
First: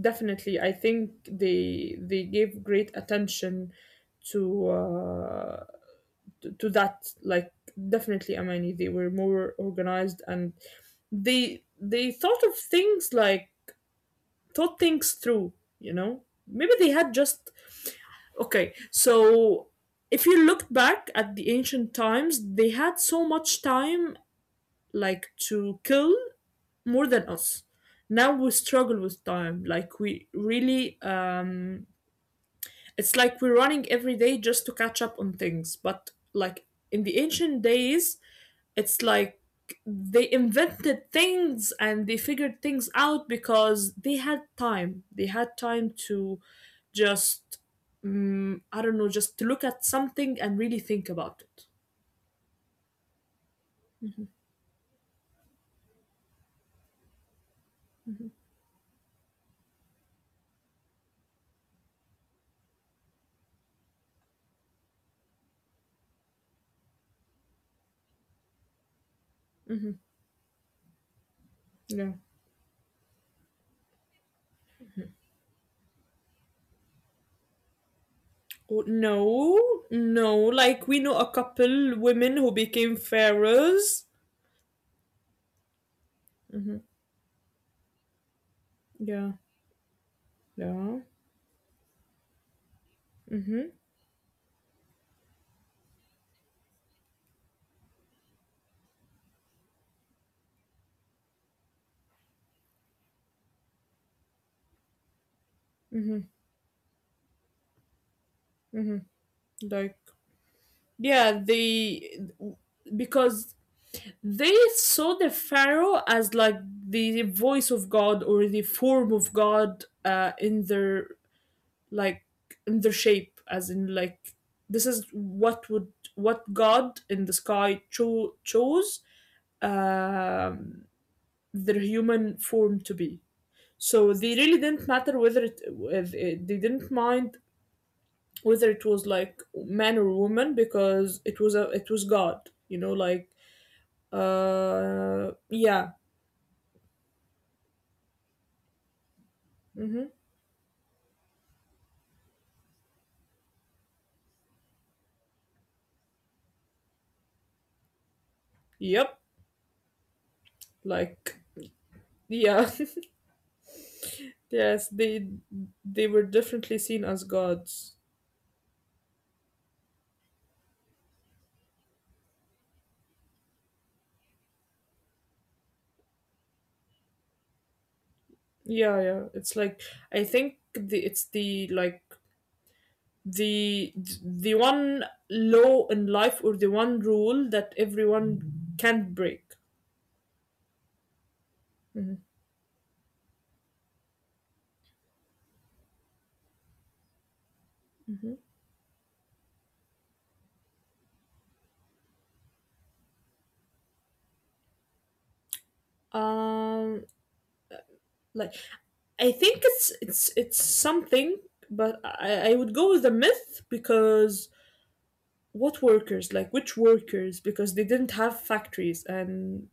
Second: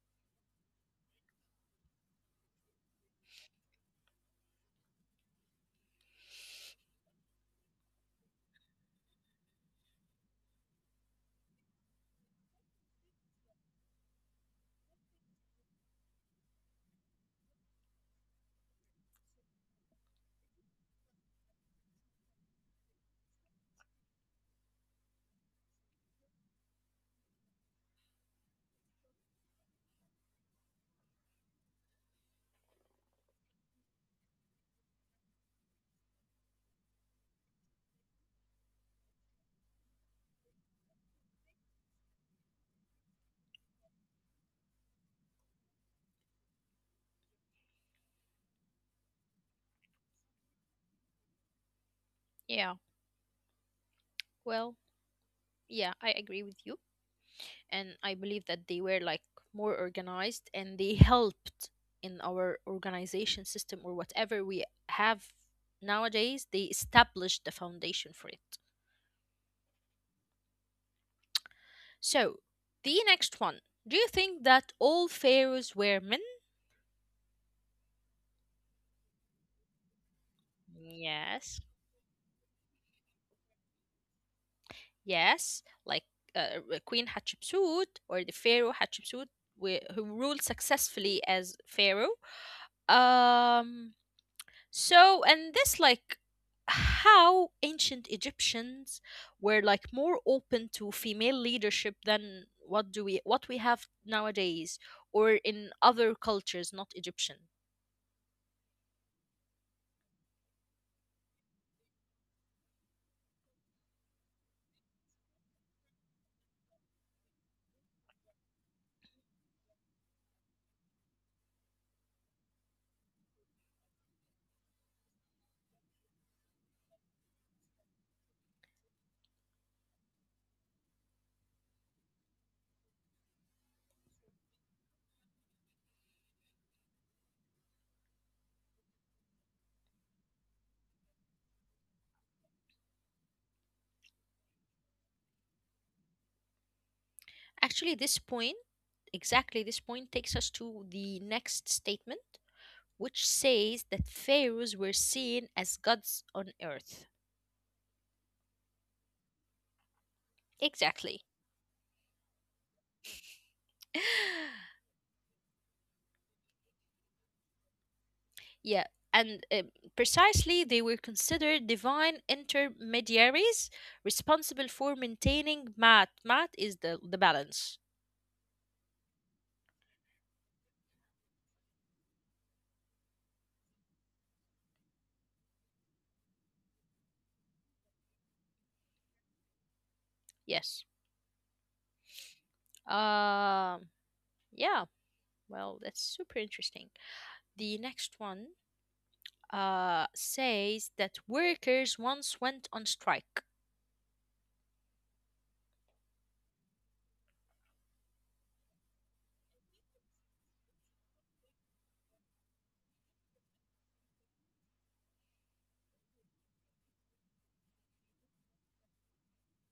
B: Definitely, I think they gave great attention to to that like definitely Amani, they were more organized and they thought of things like thought things through. you know Maybe they had just okay so if you looked back at the ancient times, they had so much time, like to kill, more than us now. We struggle with time, like we really it's like we're running every day just to catch up on things, but like in the ancient days, it's like they invented things and they figured things out because they had time. They had time to just I don't know, just to look at something and really think about it.
A: Yeah, well, yeah, I agree with you. And I believe that they were like more organized and they helped in our organization system or whatever we have nowadays. They established the foundation for it.
B: Yeah.
A: So, the next one. Do you think that all pharaohs were men?
B: Oh, no. No, like we know a
A: Yes.
B: couple women who became pharaohs.
A: Yes, like Queen Hatshepsut or the pharaoh Hatshepsut,
B: Yeah.
A: who ruled
B: Yeah.
A: successfully as pharaoh. Um So, and this like, how ancient Egyptians were like more open to female leadership than what do we what we have nowadays, or in other
B: Mm-hmm,
A: cultures, not Egyptian.
B: mm-hmm. Like yeah, they, because they saw the pharaoh as like the voice of God or the form of God, in their, like in their shape, as in like this is what would, what God in the sky chose um, their human form to be. So they really didn't matter whether it, whether they didn't mind whether it was like man or woman, because it was a, it was God, you know, like yeah.
A: Actually, this point, exactly this
B: Mm-hmm.
A: point takes us to the next statement, which says that pharaohs were seen as gods on earth.
B: Yep,
A: Exactly.
B: like yeah, [laughs]
A: [laughs]
B: yes, they were definitely seen as gods.
A: Yeah, and precisely they were considered divine intermediaries responsible for maintaining mat. Mat is the balance.
B: Yeah, yeah. It's like I think the it's the like the the one law in life, or the one rule that everyone can't break.
A: Yes.
B: Mhm,
A: Um, yeah, well, that's super interesting. The next
B: mhm.
A: one says that workers once went on strike.
B: Um, like I think it's something, but I would go with the myth, because what workers, like which workers? Because they didn't have factories, and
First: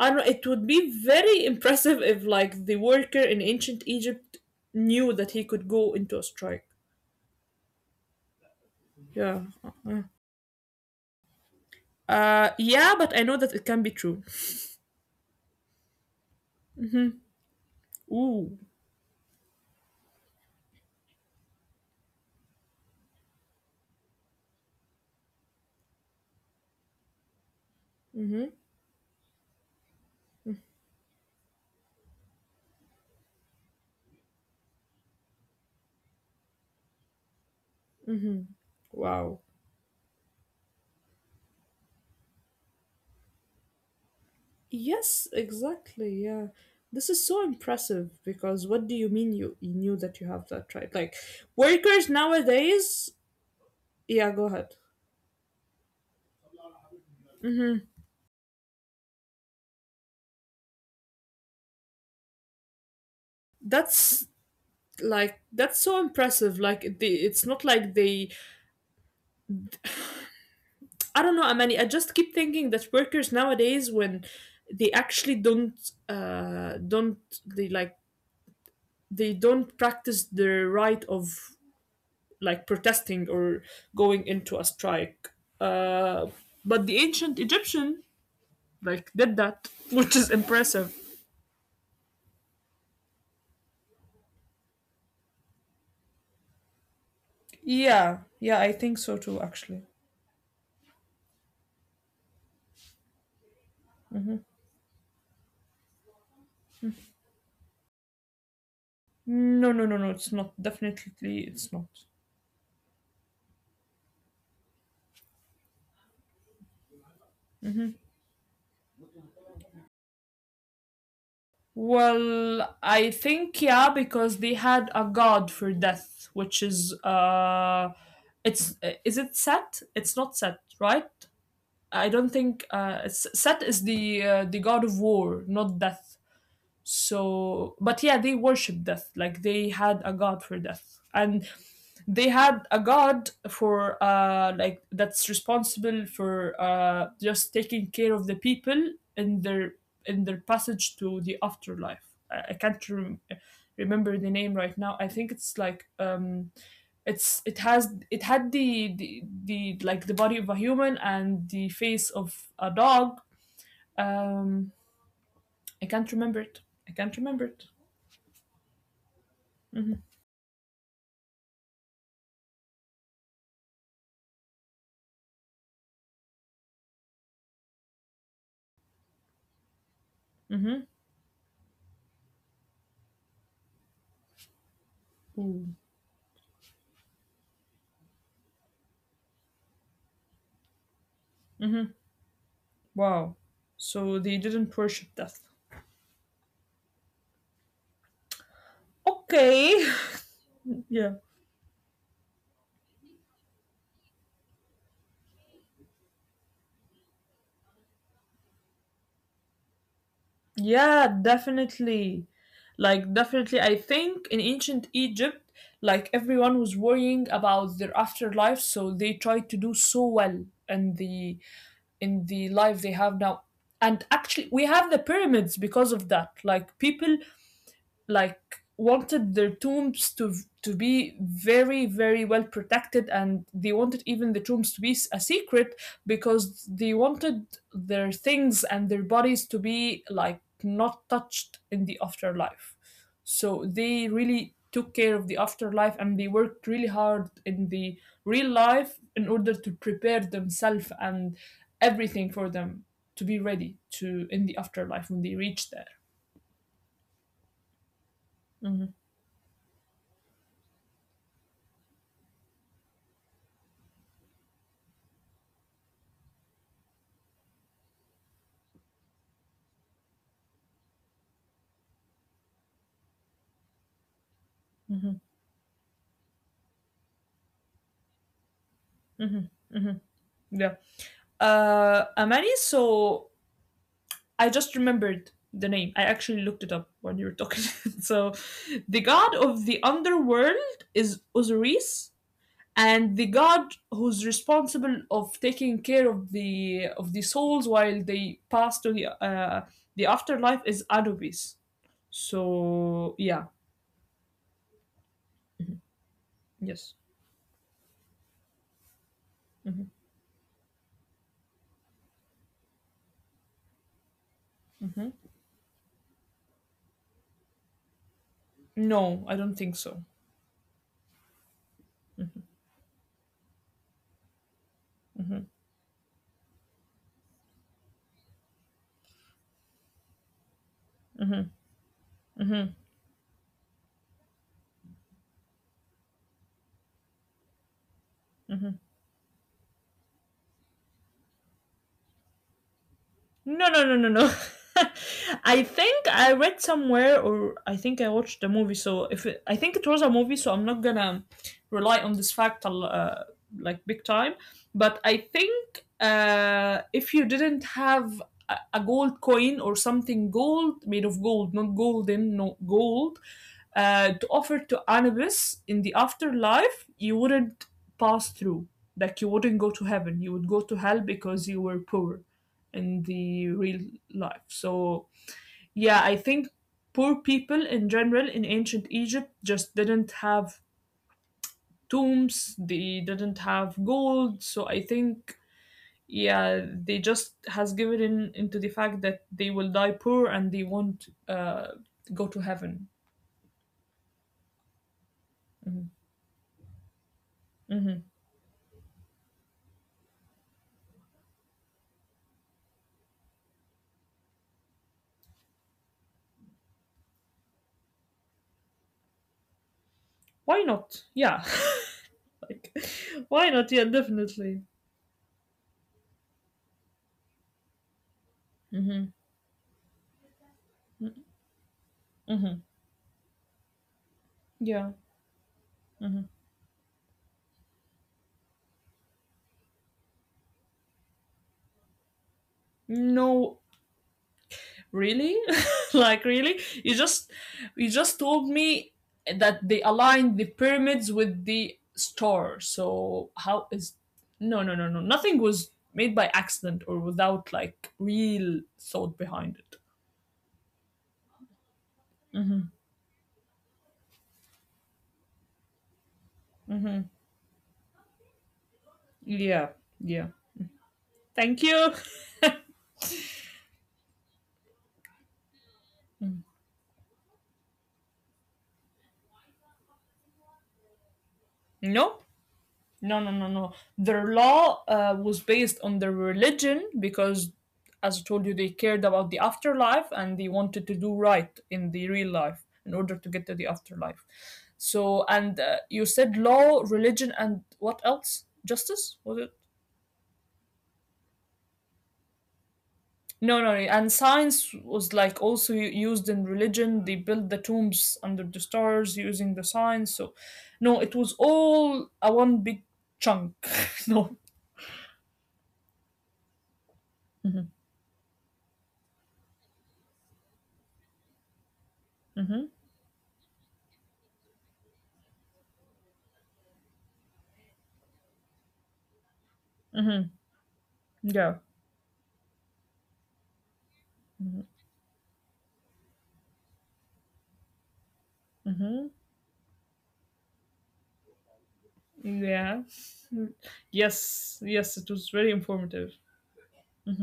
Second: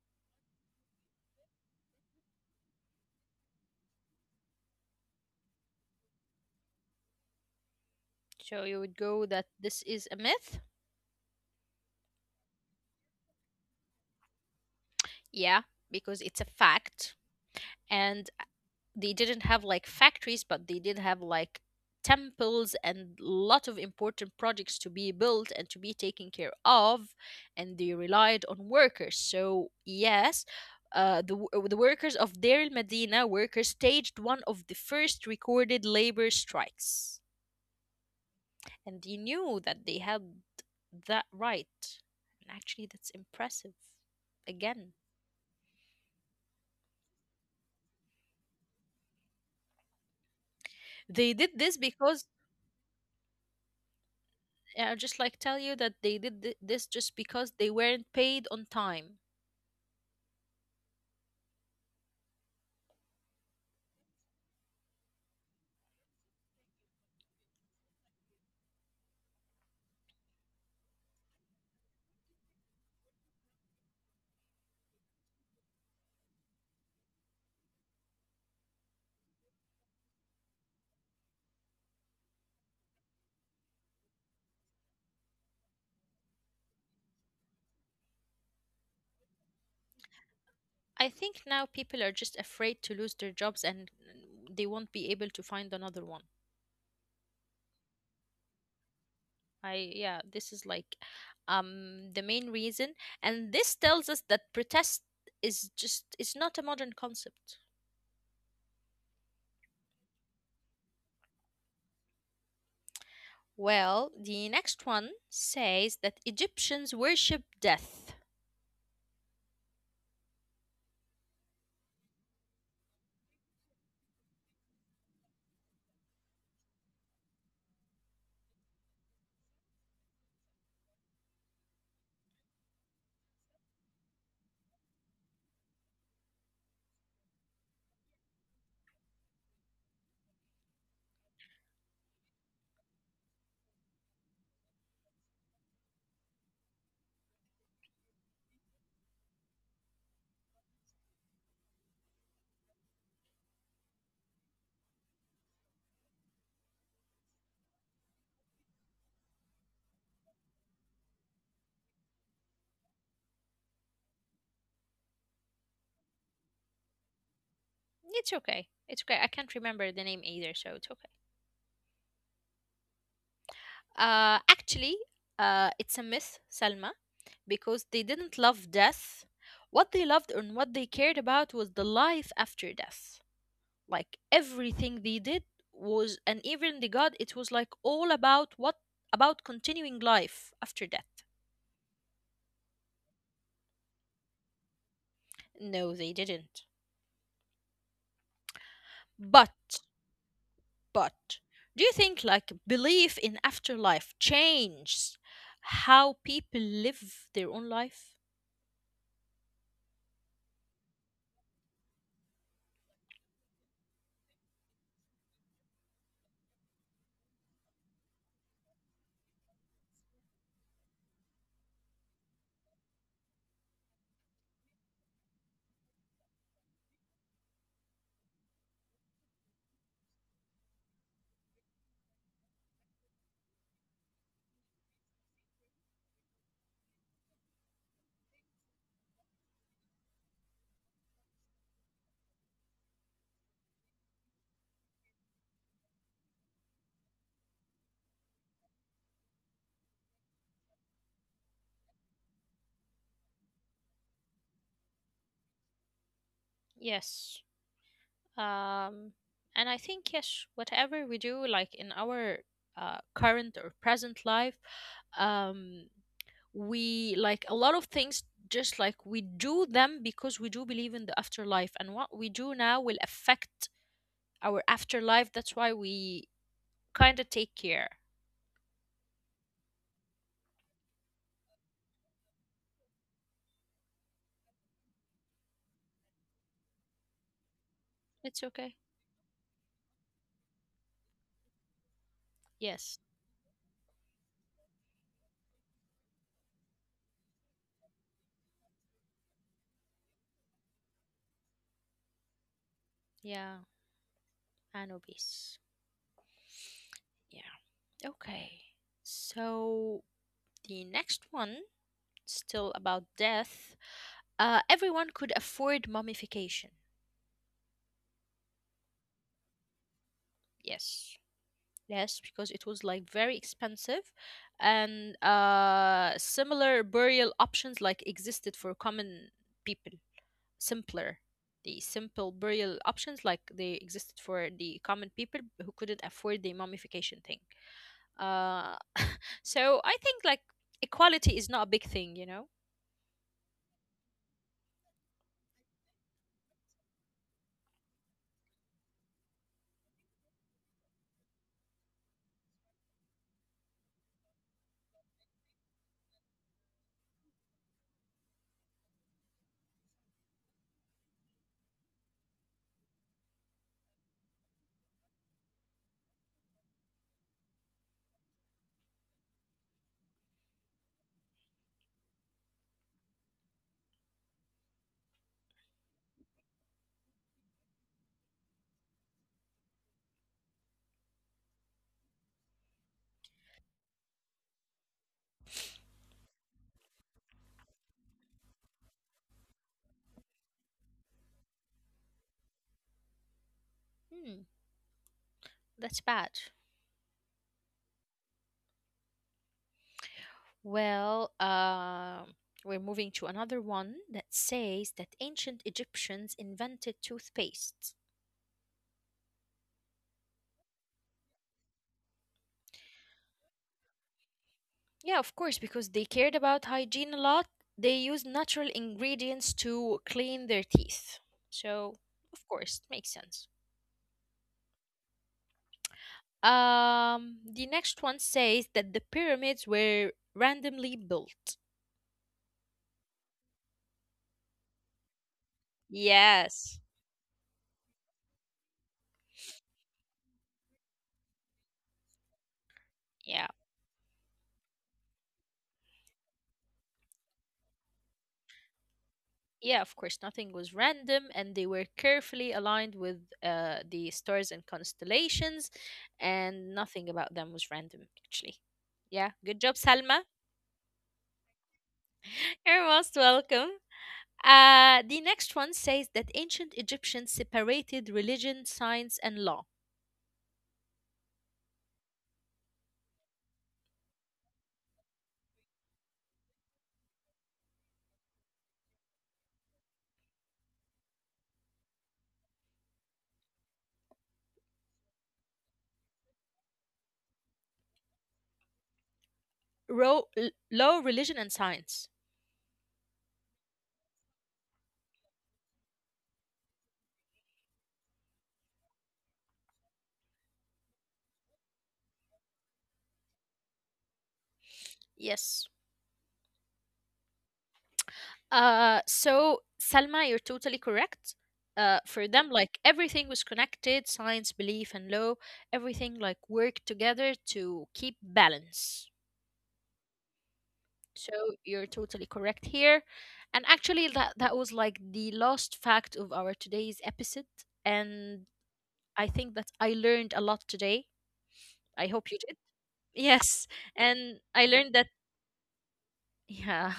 B: I don't know, it would be very impressive if like the worker in ancient Egypt knew that he could go into a strike.
A: So you would go
B: Yeah.
A: that this
B: Uh-uh.
A: is a myth?
B: uh yeah, but I know that it can be true.
A: Yeah, because it's a fact. And
B: Ooh,
A: they didn't have like factories, but they did have like temples and lot of important projects to be built and to be taken care of, and they relied on workers. So yes, the workers of Deir el Medina workers staged one of the first recorded labor strikes. And they
B: wow.
A: knew that they had that right. And actually, that's impressive. Again,
B: Yes, exactly. Yeah. This is so impressive, because what do you mean you, you knew that you have that right? Like
A: they did this
B: workers
A: because,
B: nowadays, yeah, go ahead.
A: and I just like tell you that they did this just because they weren't paid on time.
B: That's like that's so impressive. Like they, it's not like they, I don't know, Amani. I just keep thinking that workers nowadays, when they actually don't, don't, they like they don't practice their right of like protesting or going into a strike. Uh, but the ancient Egyptian like did that, [laughs] which is impressive.
A: I think now people are just afraid to lose their jobs and they won't be able to find another one.
B: Yeah, yeah, I think so too. Actually,
A: I Yeah, this is like the main reason, and this tells us that protest is just it's not a modern concept.
B: no, no, no, no. It's not. Definitely, it's not.
A: Well, the next one says that Egyptians worship death.
B: Well, I think yeah, because they had a god for death, which is it's, is it Set? It's not Set, right? I don't think Set is the god of war, not death. So but yeah, they worship death, like they had a god for death, and they had a god for like that's responsible for just taking care of the people in their, in their passage to the afterlife. I can't remember the name right now. I think it's like it's, it has, it had the like the body of a human and the face of a dog. um i can't remember it I can't remember it.
A: It's okay. It's okay. I can't
B: Mm-hmm.
A: remember the name either, so it's okay. Actually, it's a myth, Salma, because they didn't love death. What they loved
B: Mm-hmm.
A: and what they cared about was the life after death. Like everything they did
B: Mm.
A: was, and even the god, it was like all about what about continuing life after death.
B: Wow. So they didn't worship death.
A: No, they didn't. But,
B: Okay. [laughs] yeah.
A: but, do you think like belief in afterlife changed how people live their own life?
B: Yeah, definitely. Like, definitely. I think in ancient Egypt, like, everyone was worrying about their afterlife, so they tried to do so well in the, in the life they have now. And actually, we have the pyramids because of that. Like, people like wanted their tombs to be very very well protected, and they wanted even the tombs to be a secret, because they wanted their things and their bodies to be like not touched in the afterlife. So they really took care of the afterlife, and they worked really hard in the real life in order to prepare themselves and everything for them to be ready to in the afterlife when they reach there.
A: Yes.
B: Mhm,
A: Um, and I think, yes, whatever we do, like in our current or present life, um, we like a lot of things, just like we do them because we do believe in the afterlife. And what we do now will affect our
B: mhm,
A: afterlife. That's why we kind of take care.
B: mhm, mhm. Yeah. Amani, so I just remembered the name. I actually looked it up when you were talking. [laughs] So,
A: It's
B: the
A: okay.
B: god of the underworld is Osiris, and
A: Yes.
B: the god who's responsible of taking care of the, of the souls while they pass to the afterlife is Anubis. So, yeah.
A: Yeah. Anubis.
B: Yes.
A: Yeah. Okay. So the next one, still about death,
B: Mhm.
A: everyone could afford mummification.
B: No, I don't think so.
A: Yes. Yes, because it was like very expensive and similar burial options like existed for common people. Simpler.
B: Mhm.
A: The simple burial options like they existed for the common people who couldn't afford the mummification thing. Uh, [laughs] so I think like equality is not a big thing, you know?
B: No, no, no, no, no. [laughs] I think I read somewhere, or I think I watched the movie. So if it, I think it was a movie, so I'm not gonna rely on this fact like big time. But I think if you didn't have a gold coin, or something gold, made of gold, not golden, no gold, to offer to Anubis in the afterlife, you wouldn't pass through. Like you wouldn't go to heaven. You would go to hell because you were poor in the real life. So, yeah, I think poor people in general in ancient Egypt just didn't have tombs, they didn't have gold. So, I think yeah, they just has given in into the fact that they will die poor and they won't go to heaven.
A: Hmm, that's bad.
B: Hmm.
A: Well, we're moving to another one that says that ancient Egyptians invented toothpaste.
B: Why not? Yeah, [laughs] like, [laughs] why not? Yeah, definitely.
A: Yeah, of course, because they cared about hygiene a lot. They used natural
B: Mm-hmm.
A: ingredients to clean their teeth. So,
B: Mm-hmm.
A: of course, it makes sense.
B: Yeah. Mm-hmm.
A: The next one says that the pyramids were randomly built.
B: No, really? [laughs] Like really? You
A: Yes.
B: just, you just told me that they aligned the pyramids with the star. So how
A: Yeah.
B: is no no no no, nothing was made by accident or without like real thought behind it.
A: Yeah, of course, nothing was random, and they were carefully aligned with the stars and constellations, and nothing about them was random, actually. Yeah,
B: Yeah.
A: good job,
B: Yeah.
A: Salma.
B: Thank you. [laughs]
A: [laughs] You're most welcome. The next one says that ancient Egyptians separated religion, science, and law.
B: No. No, no, no, no. Their law was based on their religion because, as I told you, they cared about the afterlife and they wanted to do right in the real life in order to get to the afterlife. So, and you said law, religion, and what else? Justice? Was it?
A: Law, religion, and science.
B: No, no, no. And science was like also used in religion. They built the tombs under the stars using the science. So, no, it was all a one big chunk. [laughs] no.
A: Yes.
B: Hmm.
A: So Salma, you're totally correct. For
B: Hmm.
A: them, like everything was connected, science, belief, and law, everything like worked together to keep balance.
B: Yeah.
A: So you're totally correct here. And actually, that was like the last fact of our today's episode. And
B: Mm-hmm.
A: I think that I learned a lot today. I hope you did.
B: Yeah.
A: Yes,
B: Yes.
A: and I
B: Yes, it
A: learned
B: was
A: that.
B: very informative.
A: Yeah.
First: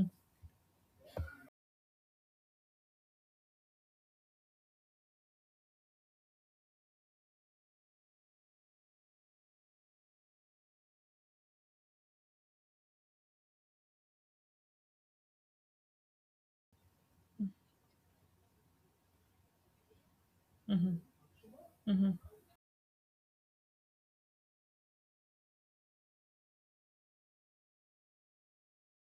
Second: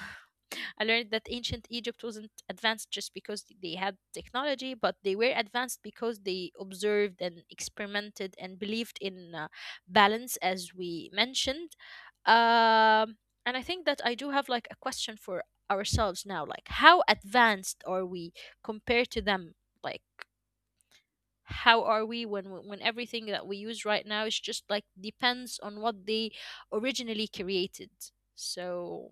A: [laughs] I learned that ancient Egypt wasn't advanced just because they had technology, but they were advanced because they observed and experimented and believed in balance, as we mentioned. Um, and I think that I do have like a question for ourselves now, like how advanced are we compared to them? Like
B: Mm-hmm.
A: how are
B: Mm-hmm.
A: we when everything that we use right now is just like depends on what they originally created. So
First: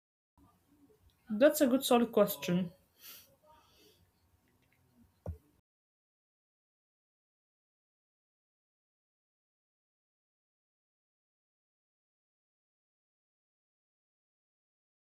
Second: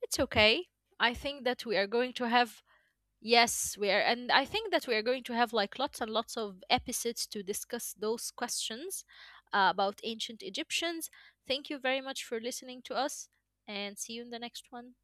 A: it's okay. I think
B: That's
A: that
B: a
A: we
B: good
A: are
B: solid
A: going to have
B: question.
A: yes, we are, and I think that we are going to have like lots and lots of episodes to discuss those questions about ancient Egyptians. Thank you very much for listening to us, and see you in the next one.